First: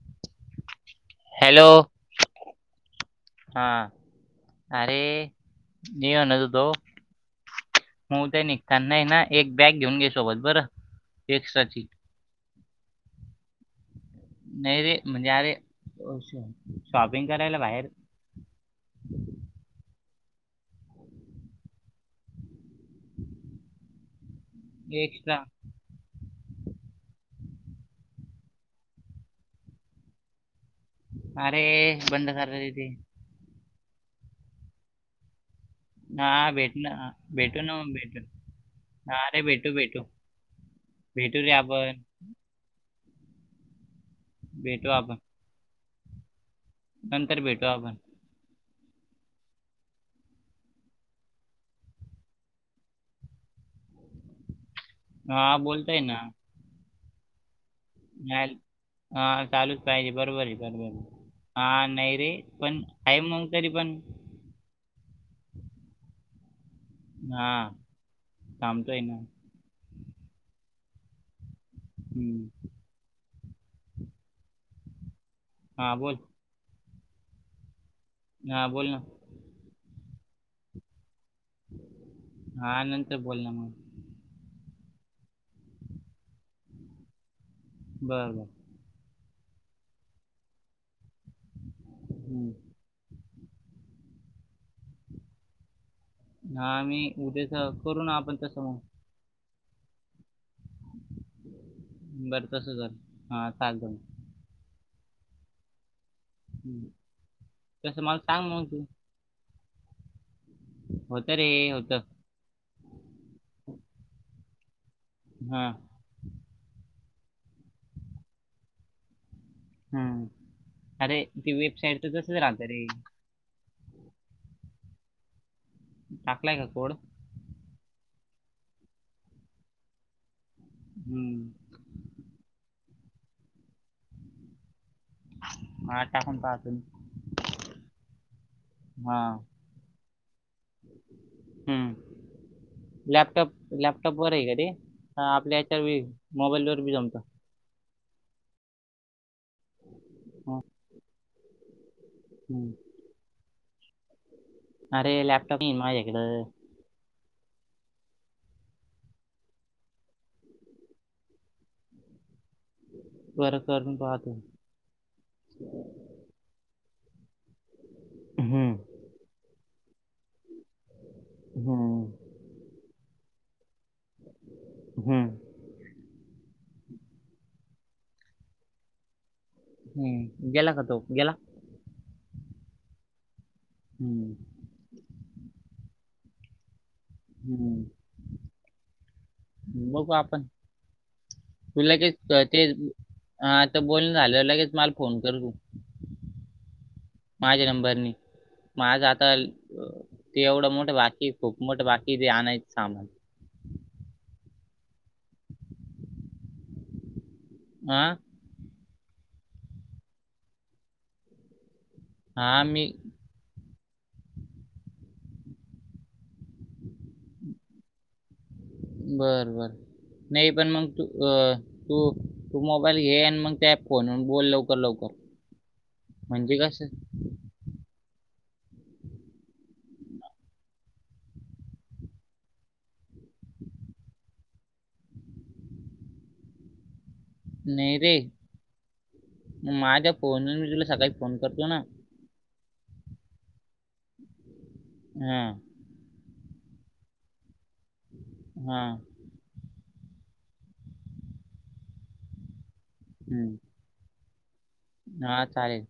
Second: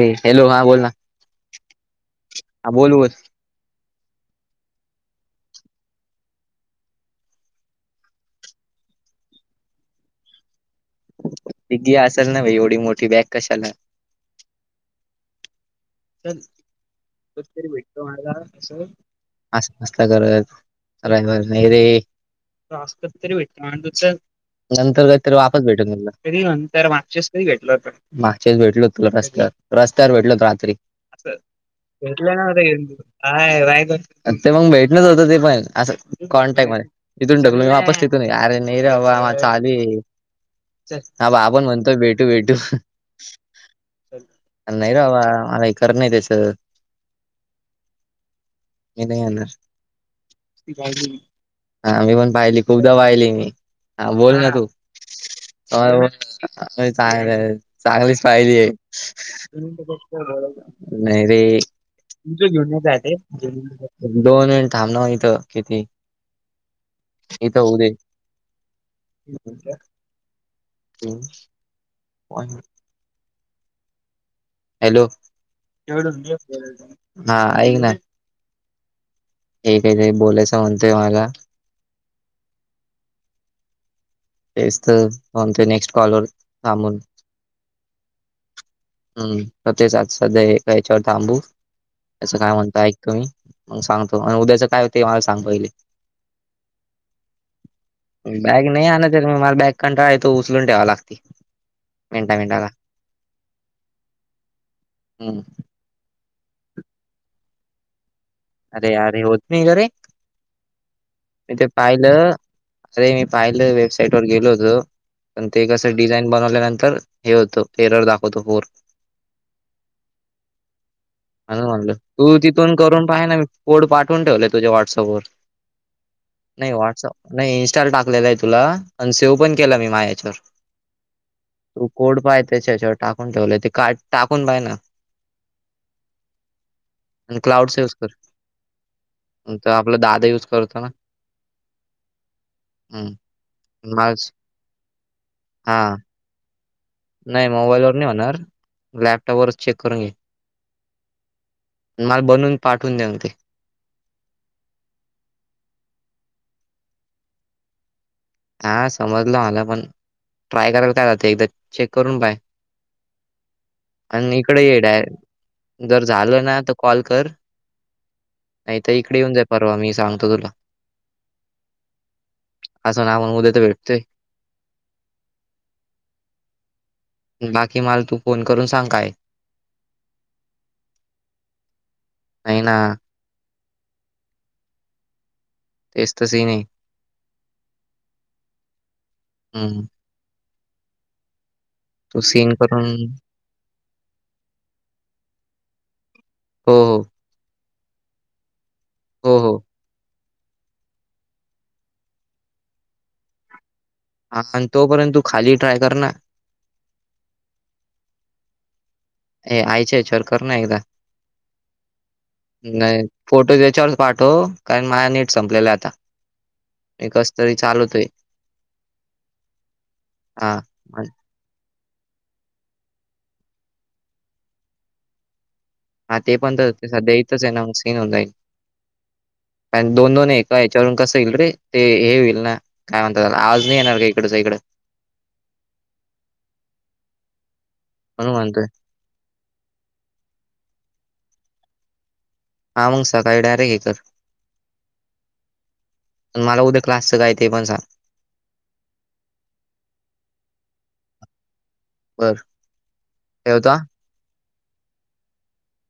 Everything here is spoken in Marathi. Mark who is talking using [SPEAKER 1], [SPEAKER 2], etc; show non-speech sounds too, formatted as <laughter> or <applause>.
[SPEAKER 1] रे हॅलो हा बोल ना
[SPEAKER 2] हॅलो
[SPEAKER 1] हा बोल बोल
[SPEAKER 2] हा अरे मी म्हणत होतो. हो का निघता नाही ना एक बॅग घेऊन घे सोबत बरं. एक्स्ट्राची
[SPEAKER 1] तिगी असल न बा एवढी मोठी बॅग कशाला
[SPEAKER 2] नाही रे म्हणजे अरे शॉपिंग करायला बाहेर
[SPEAKER 1] मस्त करतर नाही रे <inaudible> तरी भेटु नंतर काहीतरी
[SPEAKER 2] एक्स्ट्रा
[SPEAKER 1] वापस भेटून गेला. कध नंतर मागच्या वेळेस कधी भेटल हो मागशस भेटल तु रस्त्यावर रस्त्यावर भेटलो रात्री
[SPEAKER 2] अरे बंद
[SPEAKER 1] भेटलं ना
[SPEAKER 2] कर रे ते
[SPEAKER 1] काय राह ते मग भेटणच होतं ते पण असं
[SPEAKER 2] हा
[SPEAKER 1] कॉन्टॅक्ट
[SPEAKER 2] भेट
[SPEAKER 1] मध्ये
[SPEAKER 2] ना
[SPEAKER 1] इथून
[SPEAKER 2] भेटू
[SPEAKER 1] ढकलो मी
[SPEAKER 2] ना मग
[SPEAKER 1] वापस
[SPEAKER 2] भेटू
[SPEAKER 1] तिथून अरे न र
[SPEAKER 2] अरे
[SPEAKER 1] माझ
[SPEAKER 2] भेटू
[SPEAKER 1] आली
[SPEAKER 2] भेटू भेटू
[SPEAKER 1] हा
[SPEAKER 2] रे
[SPEAKER 1] पण म्हणतोय
[SPEAKER 2] आपण
[SPEAKER 1] भेटू भेटू
[SPEAKER 2] भेटू
[SPEAKER 1] नाहीरें
[SPEAKER 2] आपण
[SPEAKER 1] बाबा मलाही कर नाही त्याच
[SPEAKER 2] नंतर भेटू आपण
[SPEAKER 1] हे नाही येणार. हा मी पण पाहिली खूपदा पाहिली मी हा बोल ना तू
[SPEAKER 2] हा बोलतोय
[SPEAKER 1] ह
[SPEAKER 2] ना
[SPEAKER 1] काय चांगलीच
[SPEAKER 2] हा
[SPEAKER 1] पाहिली आहे.
[SPEAKER 2] हा, चालूच पाहिजे बरोबर आहे बरोबर आहे.
[SPEAKER 1] नाही रे
[SPEAKER 2] हा नाही रे
[SPEAKER 1] तुच घेऊन
[SPEAKER 2] पण आहे
[SPEAKER 1] नाहीच..
[SPEAKER 2] मग तरी पण
[SPEAKER 1] दोन मिनटं थांब ना मग किती.
[SPEAKER 2] हा
[SPEAKER 1] इथ होऊ दे
[SPEAKER 2] थांबतोय ना हम्म
[SPEAKER 1] हॅलो,
[SPEAKER 2] हा बोल
[SPEAKER 1] हा ऐक ना
[SPEAKER 2] हा बोल ना
[SPEAKER 1] हे काही तरी बोलायचं म्हणतोय मला
[SPEAKER 2] हा नंतर बोल ना मग
[SPEAKER 1] तेच तर कोणत्या नेक्स्ट कॉल वर थांबून
[SPEAKER 2] बर बर
[SPEAKER 1] हम् तर तेच आज सध्या एका याच्यावर थांबू त्यांच
[SPEAKER 2] हम्म.
[SPEAKER 1] काय म्हणताय ऐक तुम्ही मग सांगतो आणि उद्याचं काय ते मला सांग पहिले.
[SPEAKER 2] हा मी उद्याचा करू ना आपण तसं
[SPEAKER 1] बॅग
[SPEAKER 2] मंग
[SPEAKER 1] नाही आणत तर म मला बॅक कंटाळा येतो, उचलून ठेवा लागती
[SPEAKER 2] मग
[SPEAKER 1] मिनटा
[SPEAKER 2] बरं
[SPEAKER 1] मिनटाला
[SPEAKER 2] तसं कर हा चालतं मग
[SPEAKER 1] हम्
[SPEAKER 2] हम्म तसं मला सांग मग तू
[SPEAKER 1] अरे यार होत नाही का रे
[SPEAKER 2] होतं रे
[SPEAKER 1] तिथे
[SPEAKER 2] होतं
[SPEAKER 1] पाहिलं अरे मी पाहिलं वेबसाईट वर गेलो होतो पण
[SPEAKER 2] हा
[SPEAKER 1] ते कसं डिझाईन बनवल्यानंतर हे होतं एरर दाखवतो फोर
[SPEAKER 2] हम् अरे ती वेबसाईट तर तसंच राहतं रे
[SPEAKER 1] काय नाही मी कोड पाठून ठेवलाय तुझ्या व्हाट्सअप वर
[SPEAKER 2] टाकलाय का
[SPEAKER 1] नाही
[SPEAKER 2] कोड
[SPEAKER 1] व्हाट्सअप नाही इन्स्टॉल टाकलेला आहे तुला आणि सेव्ह पण केला मी माझ्या याच्यावर
[SPEAKER 2] हम्म
[SPEAKER 1] तू कोड पाय त्याच्या याच्यावर टाकून ठेवलंय ते काय टाकून पाय ना.
[SPEAKER 2] माझा टाकून पहातो मी.
[SPEAKER 1] आणि क्लाउडचा युज तर
[SPEAKER 2] हा
[SPEAKER 1] तो आपला दादा युज करतो ना.
[SPEAKER 2] हम्म
[SPEAKER 1] हम्म
[SPEAKER 2] लॅपटॉप लॅपटॉप
[SPEAKER 1] माझ
[SPEAKER 2] वर आहे का ते हा आपल्या
[SPEAKER 1] हा
[SPEAKER 2] याच्यावर मोबाईल वर बी जमतं
[SPEAKER 1] नाही मोबाईल वर नाही होणार लॅपटॉप वरच चेक करून घे.
[SPEAKER 2] हा.
[SPEAKER 1] मला बनून
[SPEAKER 2] हम्म.
[SPEAKER 1] पाठवून द्या ना ते.
[SPEAKER 2] अरे लॅपटॉप नाही माझ्याकडं
[SPEAKER 1] हा समजलं मला पण ट्राय करायला काय जातं एकदा चेक करून पाय
[SPEAKER 2] बरं करून पाहतो
[SPEAKER 1] आणि इकडं ये डायरेक्ट जर झालं ना तर कॉल कर
[SPEAKER 2] हम्म
[SPEAKER 1] ऐक तर इकडं येऊन जाय परवा मी सांगतो तुला
[SPEAKER 2] हम्म
[SPEAKER 1] नावांमध्ये तर भेटतय.
[SPEAKER 2] हम्म
[SPEAKER 1] बाकी मला तू फोन करून सांग काय
[SPEAKER 2] हम्म गेला का तो गेला?
[SPEAKER 1] हाय ना.
[SPEAKER 2] हम्म
[SPEAKER 1] तेच तसे नाही.
[SPEAKER 2] हम्म
[SPEAKER 1] हम्म
[SPEAKER 2] बघू आपण तुला
[SPEAKER 1] तू
[SPEAKER 2] काय
[SPEAKER 1] सीन
[SPEAKER 2] ते
[SPEAKER 1] करून
[SPEAKER 2] हा आता बोलणं झाल्यावं लगेच मला फोन कर तू
[SPEAKER 1] हो
[SPEAKER 2] माझ्या नंबरनी माझं आता
[SPEAKER 1] हो हो
[SPEAKER 2] ते एवढं मोठं बाकी खूप मोठं बाकी जे आणायंच सामान
[SPEAKER 1] हा आणि तोपर्यंत तू खाली ट्राय कर ना.
[SPEAKER 2] म
[SPEAKER 1] हे आईच्या याच्यावर कर ना एकदा
[SPEAKER 2] हा मी
[SPEAKER 1] नाही फोटो याच्यावरच पाठव कारण माझ नेट संपलेलं हे आता हे कस तरी चालतोय....
[SPEAKER 2] बर बर नाही पण मग... तू अ तू तू मोबाईल घे आणि मग त्याप फन बोल लवकर लवकर..... <inaudible>
[SPEAKER 1] हा ते पण तर
[SPEAKER 2] कसं
[SPEAKER 1] सद्या इथच आहे ना सीन होई... आणि दोन दोन ए याच्यावरून कसं येईल रे ते हे होईल ना.... काय म्हणतात आवाज नाही येणार का इकडच इकंड....
[SPEAKER 2] नाही रे
[SPEAKER 1] म्हणून म्हणतोय
[SPEAKER 2] मग माझ्या फोन मी तुला सकाळी फोन करतो ना.....
[SPEAKER 1] हा मग सकाळी डारेक्ट हे कर...
[SPEAKER 2] हा....
[SPEAKER 1] मला उद्या क्लासचं काय ते पण सांग...
[SPEAKER 2] हा....
[SPEAKER 1] बर....
[SPEAKER 2] हम्म हा चालेल.....